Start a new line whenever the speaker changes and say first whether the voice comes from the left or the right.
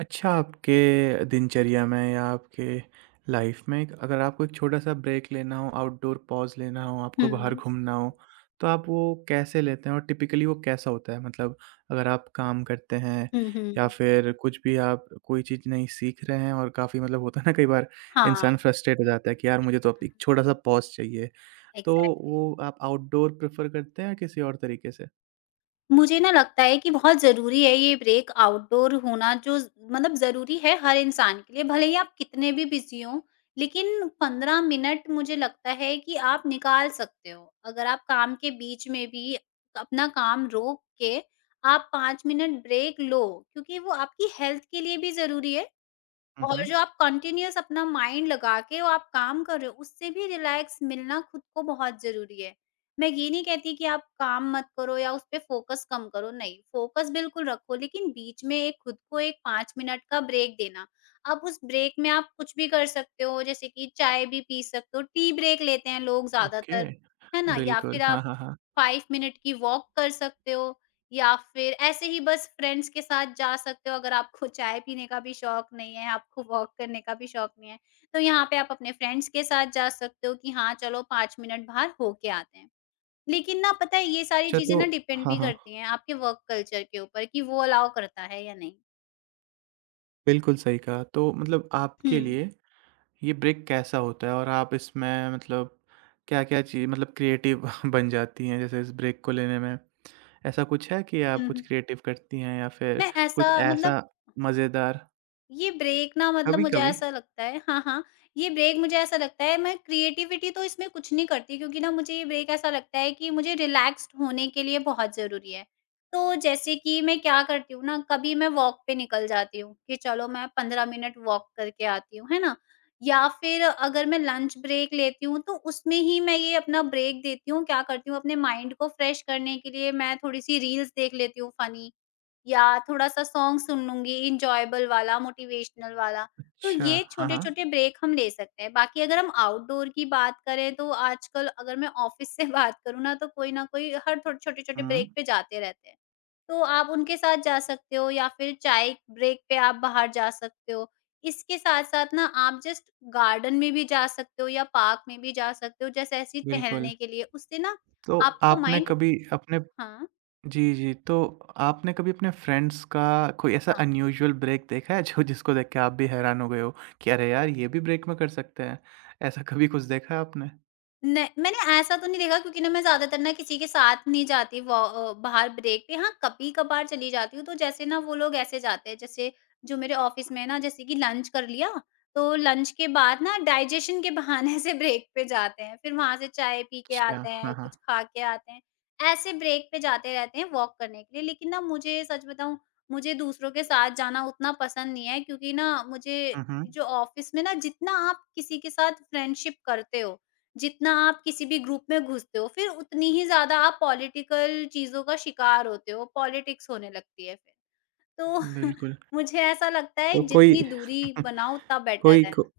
right: अच्छा, आपके दिनचर्या में या आपके लाइफ में एक अगर आपको एक छोटा-सा ब्रेक लेना हो, आउटडोर पॉज़ लेना हो, आपको बाहर
left: हुँ।
right: घूमना हो, तो आप वो कैसे लेते हैं और टिपिकली वो कैसा होता है? मतलब अगर आप काम करते हैं
left: हुँ, हुँ।
right: या फिर कुछ भी, आप कोई चीज़ नहीं सीख रहे हैं और काफ़ी, मतलब होता है ना कई बार
left: हाँ।
right: इंसान फ्रस्ट्रेट हो जाता है कि यार मुझे तो अब
left: हुँ,
right: एक छोटा-सा पॉज़ चाहिए। तो
left: एग्ज़ैक्टली।
right: वो आप आउटडोर प्रेफ़र करते हैं या किसी और तरीके से?
left: मुझे ना लगता है कि बहुत ज़रूरी है ये ब्रेक आउटडोर होना जो ज़ मतलब ज़रूरी है हर इंसान के लिए, भले ही आप कितने भी बिज़ी हों, लेकिन 15 मिनट मुझे लगता है कि आप निकाल सकते हो। अगर आप काम के बीच में भी अपना काम रोक के आप 5 मिनट ब्रेक लो, क्योंकि वो आपकी हेल्थ के लिए भी ज़रूरी है।
right: हुँ,
left: और
right: हुँ।
left: जो आप कंटीन्यूअस अपना माइंड लगा के वो आप काम कर रहे हो, उससे भी रिलैक्स मिलना खुद को बहुत ज़रूरी है। मैं ये नहीं कहती कि आप काम मत करो या उस पे फ़ोकस कम करो, नहीं, फ़ोकस बिल्कुल रखो लेकिन बीच में एक खुद को एक 5 मिनट का ब्रेक देना। अब उस ब्रेक में आप कुछ भी कर सकते हो, जैसे कि चाय भी पी सकते हो, टी ब्रेक लेते हैं लोग
right: ओके।
left: ज़्यादातर, है ना? या फिर
right: बिल्कुल। हाँ,
left: आप
right: हाँ, हाँ।
left: 5 मिनट की वॉक कर सकते हो। या फिर ऐसे ही बस फ्रेंड्स के साथ जा सकते हो अगर आपको चाय पीने का भी शौक नहीं है, आपको वॉक करने का भी शौक नहीं है, तो यहाँ पे आप अपने फ्रेंड्स के साथ जा सकते हो कि हाँ, चलो 5 मिनट बाहर होके आते हैं। लेकिन ना पता है ये सारी
right: अच्छा
left: चीज़ें
right: तो
left: ना डिपेंड
right: हाँ,
left: भी
right: हाँ।
left: करती हैं आपके वर्क कल्चर के ऊपर कि वो अलाउ करता है या नहीं।
right: बिल्कुल सही कहा। तो मतलब
left: हुँ।
right: आपके लिए ये ब्रेक कैसा होता है और आप इसमें मतलब क्या-क्या चीज़, मतलब क्रिएटिव बन जाती हैं जैसे इस ब्रेक को लेने में? ऐसा कुछ है कि आप
left: हुँ,
right: कुछ
left: हुँ।
right: क्रिएटिव करती हैं या फिर
left: मैं ऐसा
right: कुछ
left: मतलब
right: ऐसा मज़ेदार?
left: ये ब्रेक ना मतलब मुझे
right: कभी-कभी?
left: ऐसा लगता है हाँ, हाँ। ये ब्रेक मुझे ऐसा लगता है मैं क्रिएटिविटी तो इसमें कुछ नहीं करती क्योंकि ना मुझे ये ब्रेक ऐसा लगता है कि मुझे रिलैक्स्ड होने के लिए बहुत ज़रूरी है। तो जैसे कि मैं क्या करती हूँ ना कभी मैं वॉक पे निकल जाती हूँ कि चलो मैं 15 मिनट वॉक करके आती हूँ, है ना? या फिर अगर मैं लंच ब्रेक लेती हूँ तो उसमें ही मैं ये अपना ब्रेक देती हूँ। क्या करती हूँ अपने माइंड को फ्रेश करने के लिए मैं थोड़ी-सी रील्स देख लेती हूँ फ़नी या थोड़ा-सा सॉन्ग सुन लूँगी एन्जॉयबल वाला, मोटिवेशनल वाला। तो
right: अच्छा,
left: ये
right: हाँ, हाँ।
left: छोटे-छोटे ब्रेक हम ले सकते हैं। बाकी अगर हम आउटडोर की बात करें तो आजकल अगर मैं ऑफ़िस से बात करूँ ना तो कोई ना कोई हर थोड़े छोटे-छोटे
right: हुँ,
left: ब्रेक पे जाते रहते हैं। तो आप उनके साथ जा सकते हो या फिर चाय ब्रेक पे आप बाहर जा सकते हो। इसके साथ-साथ ना आप जस्ट गार्डन में भी जा सकते हो या पार्क में भी जा सकते हो जैसे ऐसे ही
right: बिल्कुल।
left: टहलने के लिए। उससे ना
right: तो
left: आपका
right: आपने
left: माइंड
right: कभी अपने
left: हाँ,
right: जी, जी। तो आपने कभी अपने फ्रेंड्स का कोई ऐसा
left: हाँ।
right: अनयूजुअल ब्रेक देखा है जो जिसको देख के आप भी हैरान हो गए हो कि अरे यार ये भी ब्रेक में कर सकते हैं? ऐसा कभी कुछ देखा है आपने?
left: नहीं, मैंने ऐसा तो नहीं देखा क्योंकि ना मैं ज़्यादातर ना किसी के साथ नहीं जाती वो बाहर ब्रेक पे हाँ, कभी-कभार चली जाती हूँ, तो जैसे ना वो लोग ऐसे जाते हैं, जैसे जो मेरे ऑफ़िस में है ना जैसे कि लंच कर लिया, तो लंच के बाद ना डाइजेशन के बहाने से ब्रेक पे जाते हैं, फिर वहाँ से चाय पी के
right: अच्छा,
left: आते हैं,
right: हाँ, हाँ।
left: कुछ खा के आते हैं। ऐसे ब्रेक पे जाते रहते हैं वॉक करने के लिए, लेकिन ना मुझे सच बताऊँ, मुझे दूसरों के साथ जाना उतना पसंद नहीं है क्योंकि ना मुझे
right: हुँ, हुँ।
left: जो ऑफ़िस में ना जितना आप किसी के साथ फ्रेंडशिप करते हो, जितना आप किसी भी ग्रुप में घुसते हो, फिर उतनी ही ज़्यादा आप पॉलिटिकल चीज़ों का शिकार होते हो, पॉलिटिक्स होने लगती है फिर। तो
right: बिल्कुल।
left: मुझे ऐसा लगता है
right: तो कोई
left: जितनी दूरी बनाओ उतना
right: कोई
left: बेटर है।
right: को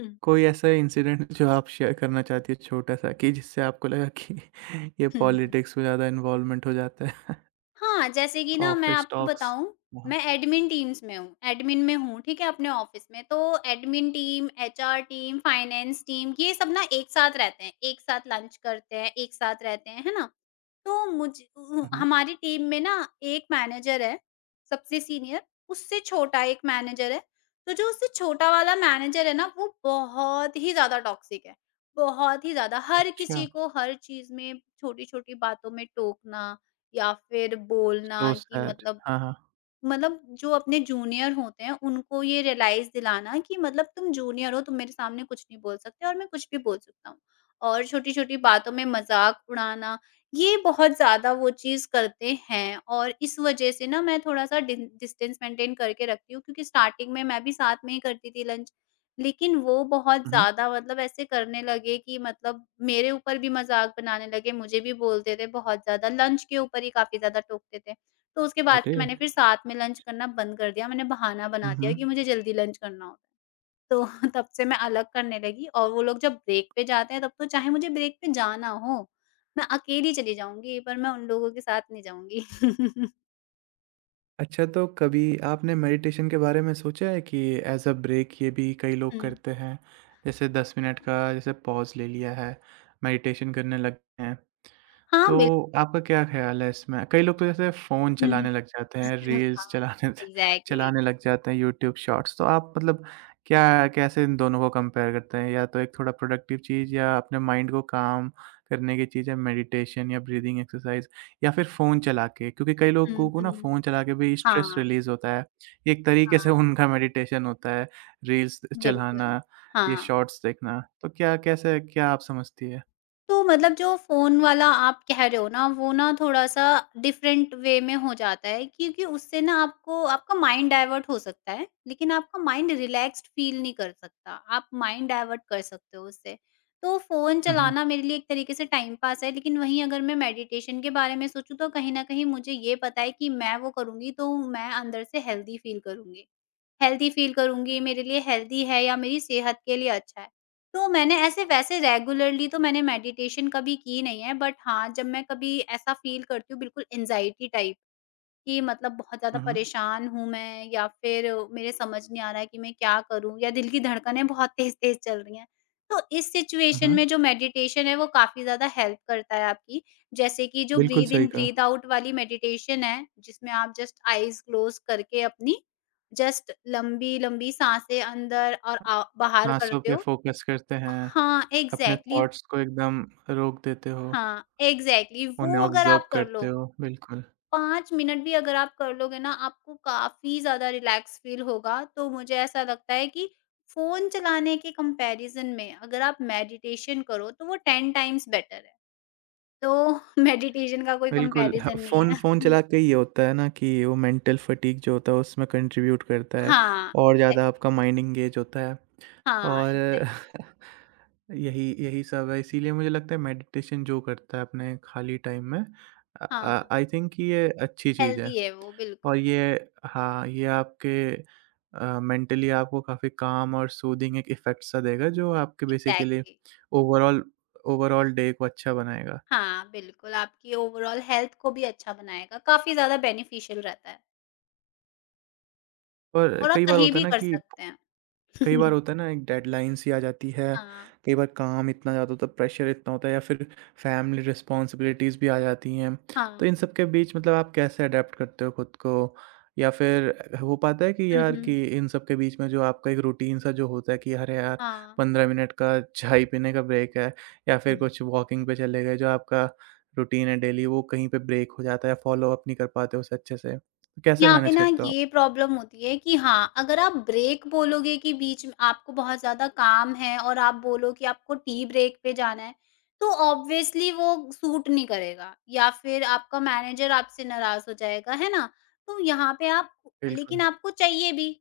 left: हुँ।
right: कोई ऐसा इंसिडेंट जो आप शेयर करना चाहती है छोटा-सा कि जिससे आपको लगा कि ये
left: हुँ, हुँ।
right: पॉलिटिक्स में ज़्यादा इन्वॉल्वमेंट हो जाता है?
left: हाँ, जैसे कि ना मैं
right: ऑफिस
left: आपको
right: टॉक्स।
left: बताऊँ,
right: हाँ।
left: मैं एडमिन टीम्स में हूँ, एडमिन में हूँ, ठीक है? अपने ऑफ़िस में। तो admin team, HR team, finance team ये सब ना एक साथ रहते हैं, एक साथ लंच करते हैं, एक साथ रहते हैं, है ना? तो मुझ उ
right: हुँ, हुँ।
left: हमारी टीम में ना एक मैनेजर है, सबसे सीनियर, उससे छोटा एक मैनेजर है, तो जो उससे छोटा वाला मैनेजर है ना, वो बहुत ही ज़्यादा टॉक्सिक है, बहुत ही ज़्यादा। हर
right: अच्छा,
left: किसी को हर चीज़ में छोटी-छोटी बातों में टोकना या फिर बोलना
right: सो
left: कि
right: सैड।
left: मतलब
right: हाँ, हाँ।
left: मतलब जो अपने जूनियर होते हैं, उनको ये रियलाइज़ दिलाना कि मतलब तुम जूनियर हो, तुम मेरे सामने कुछ नहीं बोल सकते और मैं कुछ भी बोल सकता हूँ। और छोटी-छोटी बातों में मज़ाक उड़ाना, ये बहुत ज़्यादा वो चीज़ करते हैं और इस वज़ह से ना मैं थोड़ा-सा डिन डिस्टेंस मेंटेन करके रखती हूँ क्योंकि स्टार्टिंग में मैं भी साथ में ही करती थी लंच। लेकिन वो बहुत
right: हुँ, हुँ।
left: ज़्यादा मतलब ऐसे करने लगे कि मतलब मेरे ऊपर भी मज़ाक बनाने लगे, मुझे भी बोलते थे बहुत ज़्यादा, लंच के ऊपर ही काफ़ी ज़्यादा टोकते थे। तो उसके बाद
right: अरे!
left: से मैंने फिर साथ में लंच करना बंद कर दिया, मैंने बहाना
right: हुँ,
left: बना दिया कि
right: हुँ।
left: मुझे जल्दी लंच करना होता है। तो तब से मैं अलग करने लगी और वो लोग जब ब्रेक पे जाते हैं तब तो चाहे मुझे ब्रेक पे जाना हो, मैं अकेली चली जाऊँगी पर मैं उन लोगों के साथ नहीं जाऊँगी।
right: अच्छा, तो कभी आपने मेडिटेशन के बारे में सोचा है कि एज़ अ ब्रेक ये भी कई लोग
left: हुँ।
right: करते हैं? जैसे 10 मिनट का जैसे पॉज़ ले लिया है, मेडिटेशन करने लग गए हैं।
left: हाँ, बिल
right: तो आपका क्या ख़्याल है इसमें? कई लोग तो जैसे फ़ोन
left: हुँ,
right: चलाने लग जाते हैं,
left: हुँ,
right: रील्स
left: हाँ। एग्ज़ैक्टली
right: चलाने लग जाते हैं, यूट्यूब शॉर्ट्स, तो आप मतलब क्या, कैसे इन दोनों को कंपेयर करते हैं? या तो एक थोड़ा प्रोडक्टिव चीज़ या अपने माइंड को काम करने की चीज़ है मेडिटेशन या ब्रीदिंग एक्सरसाइज़ या फिर फ़ोन चला के? क्योंकि कई लोगों
left: हुँ,
right: को ना
left: हुँ।
right: फ़ोन चला के भी स्ट्रेस
left: हाँ,
right: रिलीज़ होता है। ये एक तरीके से
left: हाँ,
right: उनका मेडिटेशन होता है, रील्स
left: बिल्कुल।
right: चलाना, ये
left: हाँ।
right: शॉर्ट्स देखना। तो क्या, कैसे, क्या आप समझती है?
left: तो मतलब जो फ़ोन वाला आप कह रहे हो ना, वो ना थोड़ा-सा डिफरेंट वे में हो जाता है क्योंकि उससे ना आपको आपका माइंड डाइवर्ट हो सकता है, लेकिन आपका माइंड रिलैक्स्ड फ़ील नहीं कर सकता। आप माइंड डाइवर्ट कर सकते हो उससे। तो फ़ोन
right: हुँ, हुँ।
left: चलाना मेरे लिए एक तरीके से टाइम पास है, लेकिन वहीं अगर मैं मेडिटेशन के बारे में सोचूँ तो कहीं न कहीं मुझे ये पता है कि मैं वो करूँगी तो मैं अंदर से हेल्दी फ़ील करूँगी। हेल्दी फ़ील करूँगी, मेरे लिए हेल्दी है या मेरी सेहत के लिए अच्छा है। तो मैंने ऐसे वैसे रेगुलरली तो मैंने मेडिटेशन कभी की नहीं है बट हाँ, जब मैं कभी ऐसा फ़ील करती हूँ बिल्कुल एंग्ज़ायटी टाइप कि मतलब बहुत ज़्यादा
right: हुँ, हुँ।
left: परेशान हूँ मैं या फिर मेरे समझ नहीं आ रहा है कि मैं क्या करूँ या दिल की धड़कनें बहुत तेज़-तेज़ चल रही हैं। तो इस
right: हुँ,
left: सिचुएशन
right: हुँ।
left: में जो मेडिटेशन है वो काफ़ी ज़्यादा हेल्प करता है आपकी। जैसे कि जो
right: बिल्कुल
left: ब्रीथ इन
right: सही कहा।
left: ब्रीथ आउट वाली मेडिटेशन है, जिसमें आप जस्ट आईज़ क्लोज़ करके अपनी जस्ट लंबी-लंबी साँसें अंदर और आ बाहर
right: साँसों
left: करते
right: पे
left: हो।
right: फ़ोकस करते हैं,
left: हाँ,
right: अपने
left: एग्ज़ैक्टली
right: थॉट्स को एकदम रोक देते हो,
left: हाँ, एग्ज़ैक्टली वो
right: उन्हें
left: अगर
right: ऑब्ज़र्व
left: आप कर लो
right: करते हो, बिल्कुल।
left: 5 मिनट भी अगर आप कर लोगे ना, आपको काफ़ी ज़्यादा रिलैक्स फ़ील होगा। तो मुझे ऐसा लगता है कि फ़ोन चलाने के कंपैरिज़न में अगर आप मेडिटेशन करो, तो वो 10 टाइम्स बेटर है। तो मेडिटेशन का कोई
right: बिल्कुल, ह
left: कंपैरिज़न नहीं
right: फ़ोन
left: है।
right: फ़ोन चला के ये होता है ना कि वो मेंटल फटीग जो होता है उसमें कंट्रीब्यूट करता है
left: हाँ,
right: और ज़्यादा
left: एग्ज़ैक्टली।
right: आपका माइंड एंगेज होता है
left: हाँ,
right: और
left: एग्ज़ैक्टली।
right: यही यही सब है, इसीलिए मुझे लगता है मेडिटेशन जो करता है अपने खाली टाइम में
left: हाँ,
right: आई थिंक कि ये अच्छी चीज़ है।
left: हेल्दी है वो बिल्कुल,
right: और ये हाँ, ये आपके अ, मेंटली आपको काफ़ी काम और सूदिंग एक इफ़ेक्ट सा देगा जो आपके basically
left: exactly.
right: Overall overall day को अच्छा बनाएगा।
left: हाँ, बिल्कुल आपकी ओवरॉल हेल्थ को भी अच्छा बनाएगा, काफ़ी ज़्यादा बेनिफिशियल रहता है
right: और
left: और आप
right: कई बार
left: कहीं
right: होता है
left: भी
right: ना
left: कर
right: कि
left: सकते हैं।
right: कई बार होता है ना एक डेडलाइन सी आ जाती है,
left: हाँ,
right: कई बार काम इतना ज़्यादा होता है, प्रेशर इतना होता है या फिर फैमिली रिस्पॉन्सिबिलिटीज़ भी आ जाती हैं।
left: हाँ।
right: तो इन सब के बीच मतलब आप कैसे अडैप्ट करते हो खुद को? या फिर हो पाता है कि
left: हुँ,
right: यार
left: हुँ।
right: कि इन सब के बीच में जो आपका एक रूटीन सा जो होता है कि अरे यार
left: हाँ।
right: 15 मिनट का चाय पीने का ब्रेक है या फिर
left: हुँ।
right: कुछ वॉकिंग पे चले गए जो आपका रूटीन है डेली वो कहीं पे ब्रेक हो जाता है या फ़ॉलो अप नहीं कर पाते हो उसे अच्छे से। तो कैसे
left: यहाँ पे
right: मैनेज
left: ना
right: करते हो आप?
left: ये प्रॉब्लम होती है कि हाँ, अगर आप ब्रेक बोलोगे कि बीच में आपको बहुत ज़्यादा काम है और आप बोलो कि आपको टी ब्रेक पे जाना है, तो ऑब्वियसली वो सूट नहीं करेगा या फिर आपका मैनेजर आपसे नाराज़ हो जाएगा, है ना? तो यहाँ पे आप लेकिन
right: बिल्कुल।
left: आपको चाहिए भी,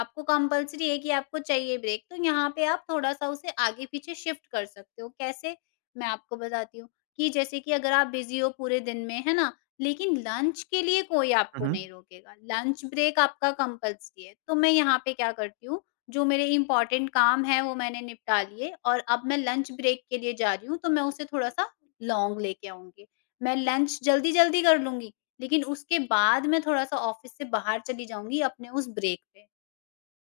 left: आपको कंपल्सरी है कि आपको चाहिए ब्रेक, तो यहाँ पे आप थोड़ा-सा उसे आगे-पीछे शिफ्ट कर सकते हो। कैसे? मैं आपको बताती हूँ कि जैसे कि अगर आप बिज़ी हो पूरे दिन में, है ना? लेकिन लंच के लिए कोई
right: हुँ,
left: आपको नहीं
right: हुँ।
left: रोकेगा, लंच ब्रेक आपका कंपल्सरी है। तो मैं यहाँ पे क्या करती हूँ, जो मेरे इम्पोर्टेंट काम हैं वो मैंने निपटा लिए और अब मैं लंच ब्रेक के लिए जा रही हूँ, तो मैं उसे थोड़ा-सा लॉन्ग लेके आऊँगी। मैं लंच जल्दी-जल्दी कर लूँगी, लेकिन उसके बाद मैं थोड़ा-सा ऑफ़िस से बाहर चली जाऊँगी अपने उस ब्रेक पे।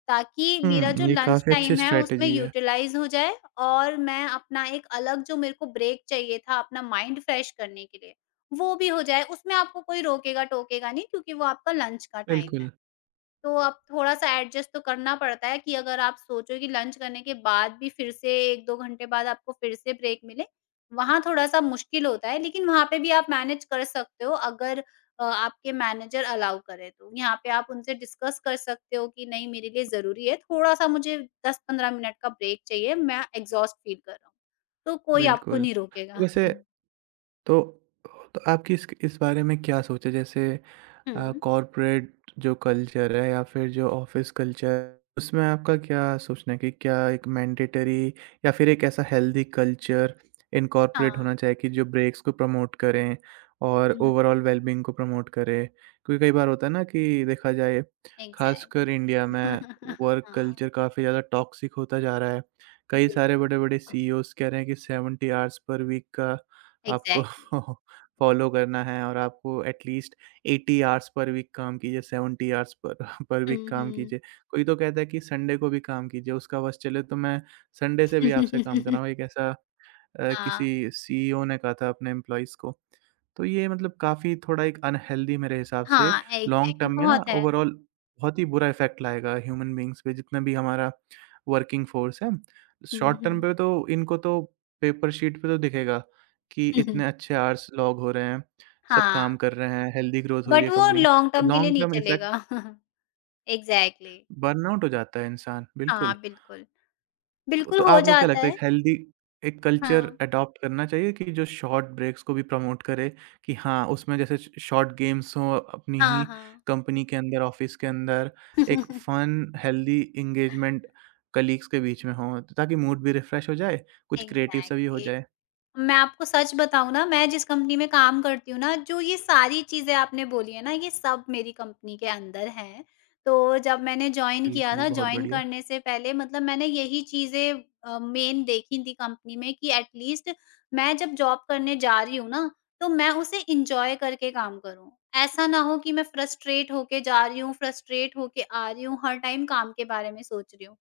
left: ताकि मेरा जो
right: हुँ, ये
left: लंच
right: काफ़ी अच्छी
left: टाइम है उसमें
right: स्ट्रैटेजी है।
left: यूटिलाइज़ हो जाए और मैं अपना एक अलग जो मेरे को ब्रेक चाहिए था अपना माइंड फ्रेश करने के लिए, वो भी हो जाए। उसमें आपको कोई रोकेगा-टोकेगा नहीं क्योंकि वो आपका लंच का टाइम है।
right: बिल्कुल,
left: तो अब थोड़ा-सा एडजस्ट तो करना पड़ता है कि अगर आप सोचो कि लंच करने के बाद भी फिर से 1-2 घंटे बाद आपको फिर से ब्रेक मिले, वहाँ थोड़ा-सा मुश्किल होता है, लेकिन वहाँ पे भी आप मैनेज कर सकते हो अगर आपके मैनेजर अलाउ करें तो। यहाँ पे आप उनसे डिस्कस कर सकते हो कि नहीं मेरे लिए ज़रूरी है, थोड़ा-सा मुझे 10-15 मिनट का ब्रेक चाहिए, मैं एग्ज़ॉस्ट फील कर रहा हूँ। तो कोई आपको
right: बिल्कुल।
left: नहीं
right: तो
left: रोकेगा।
right: वैसे
left: हुँ।
right: तो तो आपकी इस बारे में क्या सोच है? जैसे अ,
left: हुँ,
right: कॉर्पोरेट जो कल्चर है या फिर जो ऑफिस कल्चर, उसमें आपका क्या सोचना है कि क्या एक मैंडेटरी या फिर एक ऐसा हेल्दी कल्चर इनकॉर्पोरेट
left: हाँ।
right: होना चाहिए कि जो ब्रेक्स को प्रमोट करें और
left: हुँ, हुँ,
right: ओवरऑल वेलबींग को प्रमोट करे, क्योंकि कई बार होता है ना कि देखा जाए खासकर
left: एग्ज़ैक्टली।
right: इंडिया में वर्क
left: हाँ,
right: कल्चर काफ़ी ज़्यादा टॉक्सिक होता जा रहा है। कई
left: बिल
right: सारे बड़े-बड़े सीईओज़ कह रहे हैं कि 70 आवर्स पर वीक का आपको
left: एग्ज़ैक्टली।
right: फॉलो करना है और आपको एटलीस्ट 80 आवर्स पर वीक काम कीजिए, 70 आवर्स पर पर वीक
left: हुँ,
right: काम
left: हुँ।
right: कीजिए। कोई तो कहता है कि संडे को भी काम कीजिए, उसका बस चले तो मैं संडे से भी आपसे काम कर रहा हूँ। एक ऐसा अ,
left: हाँ,
right: किसी सीईओ ने कहा था अपने एम्प्लॉइज़ को। तो ये मतलब काफ़ी थोड़ा एक अनहेल्दी मेरे हिसाब से
left: हाँ,
right: लॉन्ग
left: एग्ज़ैक्टली
right: टर्म में ना
left: बहुत है।
right: ओवरऑल बहुत ही बुरा इफ़ेक्ट लाएगा ह्यूमन बीइंग्स पे जितना भी हमारा वर्किंग फ़ोर्स है। शॉर्ट टर्म पे तो इनको तो पेपर शीट पे तो दिखेगा कि
left: हुँ, हुँ।
right: इतने अच्छे आवर्स लॉग हो रहे हैं, सब
left: हाँ,
right: काम कर रहे हैं, हेल्दी ग्रोथ हो रही
left: बट
right: है
left: वो
right: कंपनी
left: लॉन्ग
right: और
left: टर्म के लिए
right: लॉन्ग
left: नहीं
right: टर्म इफ़ेक्ट
left: चलेगा। एग्ज़ैक्टली
right: बर्नआउट हो जाता है इंसान, बिल्कुल।
left: हाँ, बिल्कुल।
right: तो
left: बिल्कुल
right: तो
left: हो
right: आपको क्या
left: जाता
right: लगता है
left: है।
right: एक हेल्दी एक कल्चर
left: हाँ,
right: अडॉप्ट करना चाहिए कि जो शॉर्ट ब्रेक्स को भी प्रमोट करे कि हाँ, उसमें जैसे श शॉर्ट गेम्स हों अपनी ही
left: हाँ, हाँ।
right: कंपनी के अंदर, ऑफ़िस के अंदर, एक फन हेल्दी एंगेजमेंट कलीग्स के बीच में हो, ताकि मूड भी रिफ्रेश हो जाए, कुछ क्रिएटिव सा भी हो
left: एग्ज़ैक्टली।
right: जाए।
left: मैं आपको सच बताऊँ ना, मैं जिस कंपनी में काम करती हूँ ना, जो ये सारी चीज़ें आपने बोली है ना, ये सब मेरी कंपनी के अंदर हैं। तो जब मैंने जॉइन किया
right: बिल्कुल,
left: था,
right: बहुत
left: जॉइन
right: बढ़िया।
left: करने से पहले मतलब मैंने यही चीज़ें मेन देखी थी कंपनी में कि एट लीस्ट मैं जब जॉब करने जा रही हूँ ना, तो मैं उसे एन्जॉय करके काम करूँ। ऐसा ना हो कि मैं फ्रस्ट्रेट होके जा रही हूँ, फ्रस्ट्रेट होके आ रही हूँ, हर टाइम काम के बारे में सोच रही हूँ।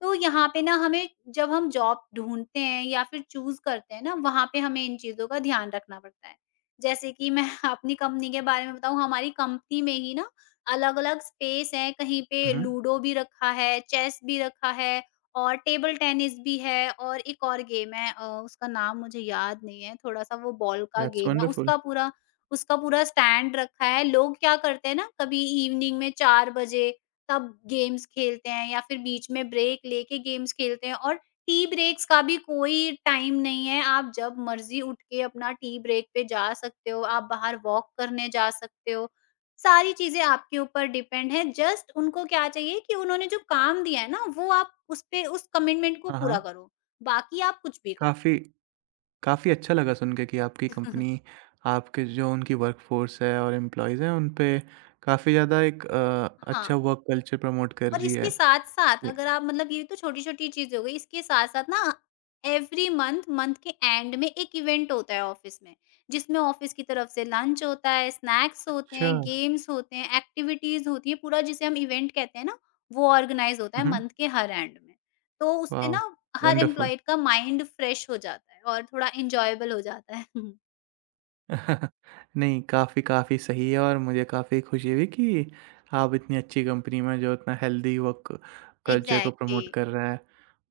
left: तो यहाँ पे ना हमें जब हम जॉब ढूँढते हैं या फिर चूज़ करते हैं ना, वहाँ पे हमें इन चीज़ों का ध्यान रखना पड़ता है। जैसे कि मैं अपनी कंपनी के बारे में बताऊँ, हमारी कंपनी में ही ना अलग-अलग स्पेस हैं, कहीं पे
right: हुँ, हुँ।
left: लूडो भी रखा है, चेस भी रखा है और टेबल टेनिस भी है और एक और गेम है उसका नाम मुझे याद नहीं है, थोड़ा-सा वो बॉल का
right: दैट्स
left: गेम है।
right: वंडरफुल।
left: उसका पूरा स्टैंड रखा है। लोग क्या करते हैं ना, कभी इवनिंग में 4 बजे तब गेम्स खेलते हैं या फिर बीच में ब्रेक लेके गेम्स खेलते हैं और टी ब्रेक्स का भी कोई टाइम नहीं है, आप जब मर्ज़ी उठ के अपना टी ब्रेक पे जा सकते हो, आप बाहर वॉक करने जा सकते हो। सारी चीज़ें आपके ऊपर डिपेंड है, जस्ट उनको क्या चाहिए कि उन्होंने जो काम दिया है ना, वो आप उस पे उस कमिटमेंट को
right: हाँ, हाँ,
left: पूरा करो, बाकी आप कुछ भी करो।
right: काफ़ी, काफ़ी अच्छा लगा सुन के कि आपकी कंपनी आपके जो उनकी वर्कफ़ोर्स है और एम्प्लॉइज़ हैं, उन पे काफ़ी ज़्यादा एक अ,
left: हाँ।
right: अच्छा वर्क कल्चर प्रमोट कर
left: और
right: रही है।
left: इसके साथ-साथ
right: जी।
left: अगर आप मतलब ये तो छोटी-छोटी चीज़ें हो गई, इसके साथ-साथ ना एवरी मंथ, मंथ के एंड में एक इवेंट होता है ऑफ़िस में, जिसमें ऑफ़िस की तरफ से लंच होता है, स्नैक्स होते
right: अच्छा।
left: हैं,
right: हुँ,
left: गेम्स होते हैं, एक्टिविटीज़ होती हैं, पूरा जिसे हम इवेंट कहते हैं ना, वो ऑर्गेनाइज़ होता है
right: हुँ।
left: मंथ के हर एंड में। तो उससे ना
right: वॉव!
left: हर
right: वंडरफुल।
left: एम्प्लॉयी का माइंड फ्रेश हो जाता है और थोड़ा एन्जॉयबल हो जाता है।
right: नहीं, काफ़ी, काफ़ी सही है और मुझे काफ़ी खुशी हुई कि आप इतनी अच्छी कंपनी में जो इतना हेल्दी वर्क कल्चर को
left: एग्ज़ैक्टली।
right: प्रमोट कर रहा है।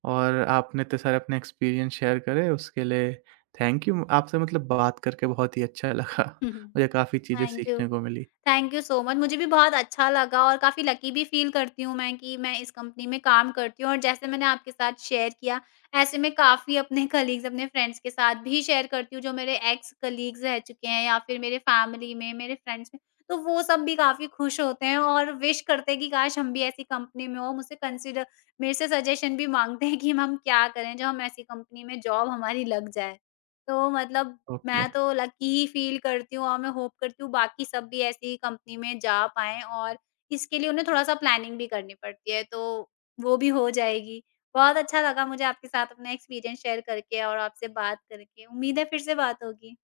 right: और आपने इतने सारे अपने एक्सपीरियंस शेयर करे, उसके लिए थैंक यू। आपसे मतलब बात करके बहुत ही अच्छा लगा। मुझे काफ़ी चीज़ें
left: थैंक यू।
right: सीखने को मिली।
left: Thank you so much. मुझे भी बहुत अच्छा लगा और काफ़ी लकी भी फ़ील करती हूँ मैं कि मैं इस कंपनी में काम करती हूँ और जैसे मैंने आपके साथ शेयर किया, ऐसे मैं काफ़ी अपने कलीग्स, अपने फ्रेंड्स के साथ भी शेयर करती हूँ जो मेरे एक्स कलीग्स रह चुके हैं या फिर मेरे फैमिली में, मेरे फ्रेंड्स में। तो वो सब भी काफ़ी खुश होते हैं और विश करते हैं कि काश हम भी ऐसी कंपनी में हों। मुझसे कंसीडर मेरे से सजेशन भी माँगते हैं कि हम क्या करें, जो हम ऐसी कंपनी में जॉब हमारी लग जाए। तो मतलब
right: ओके।
left: मैं तो लकी ही फ़ील करती हूँ और मैं होप करती हूँ बाकी सब भी ऐसी ही कंपनी में जा पाएँ और इसके लिए उन्हें थोड़ा-सा प्लानिंग भी करनी पड़ती है, तो वो भी हो जाएगी। बहुत अच्छा लगा मुझे आपके साथ अपना एक्सपीरियंस शेयर करके और आपसे बात करके। उम्मीद है फिर से बात होगी।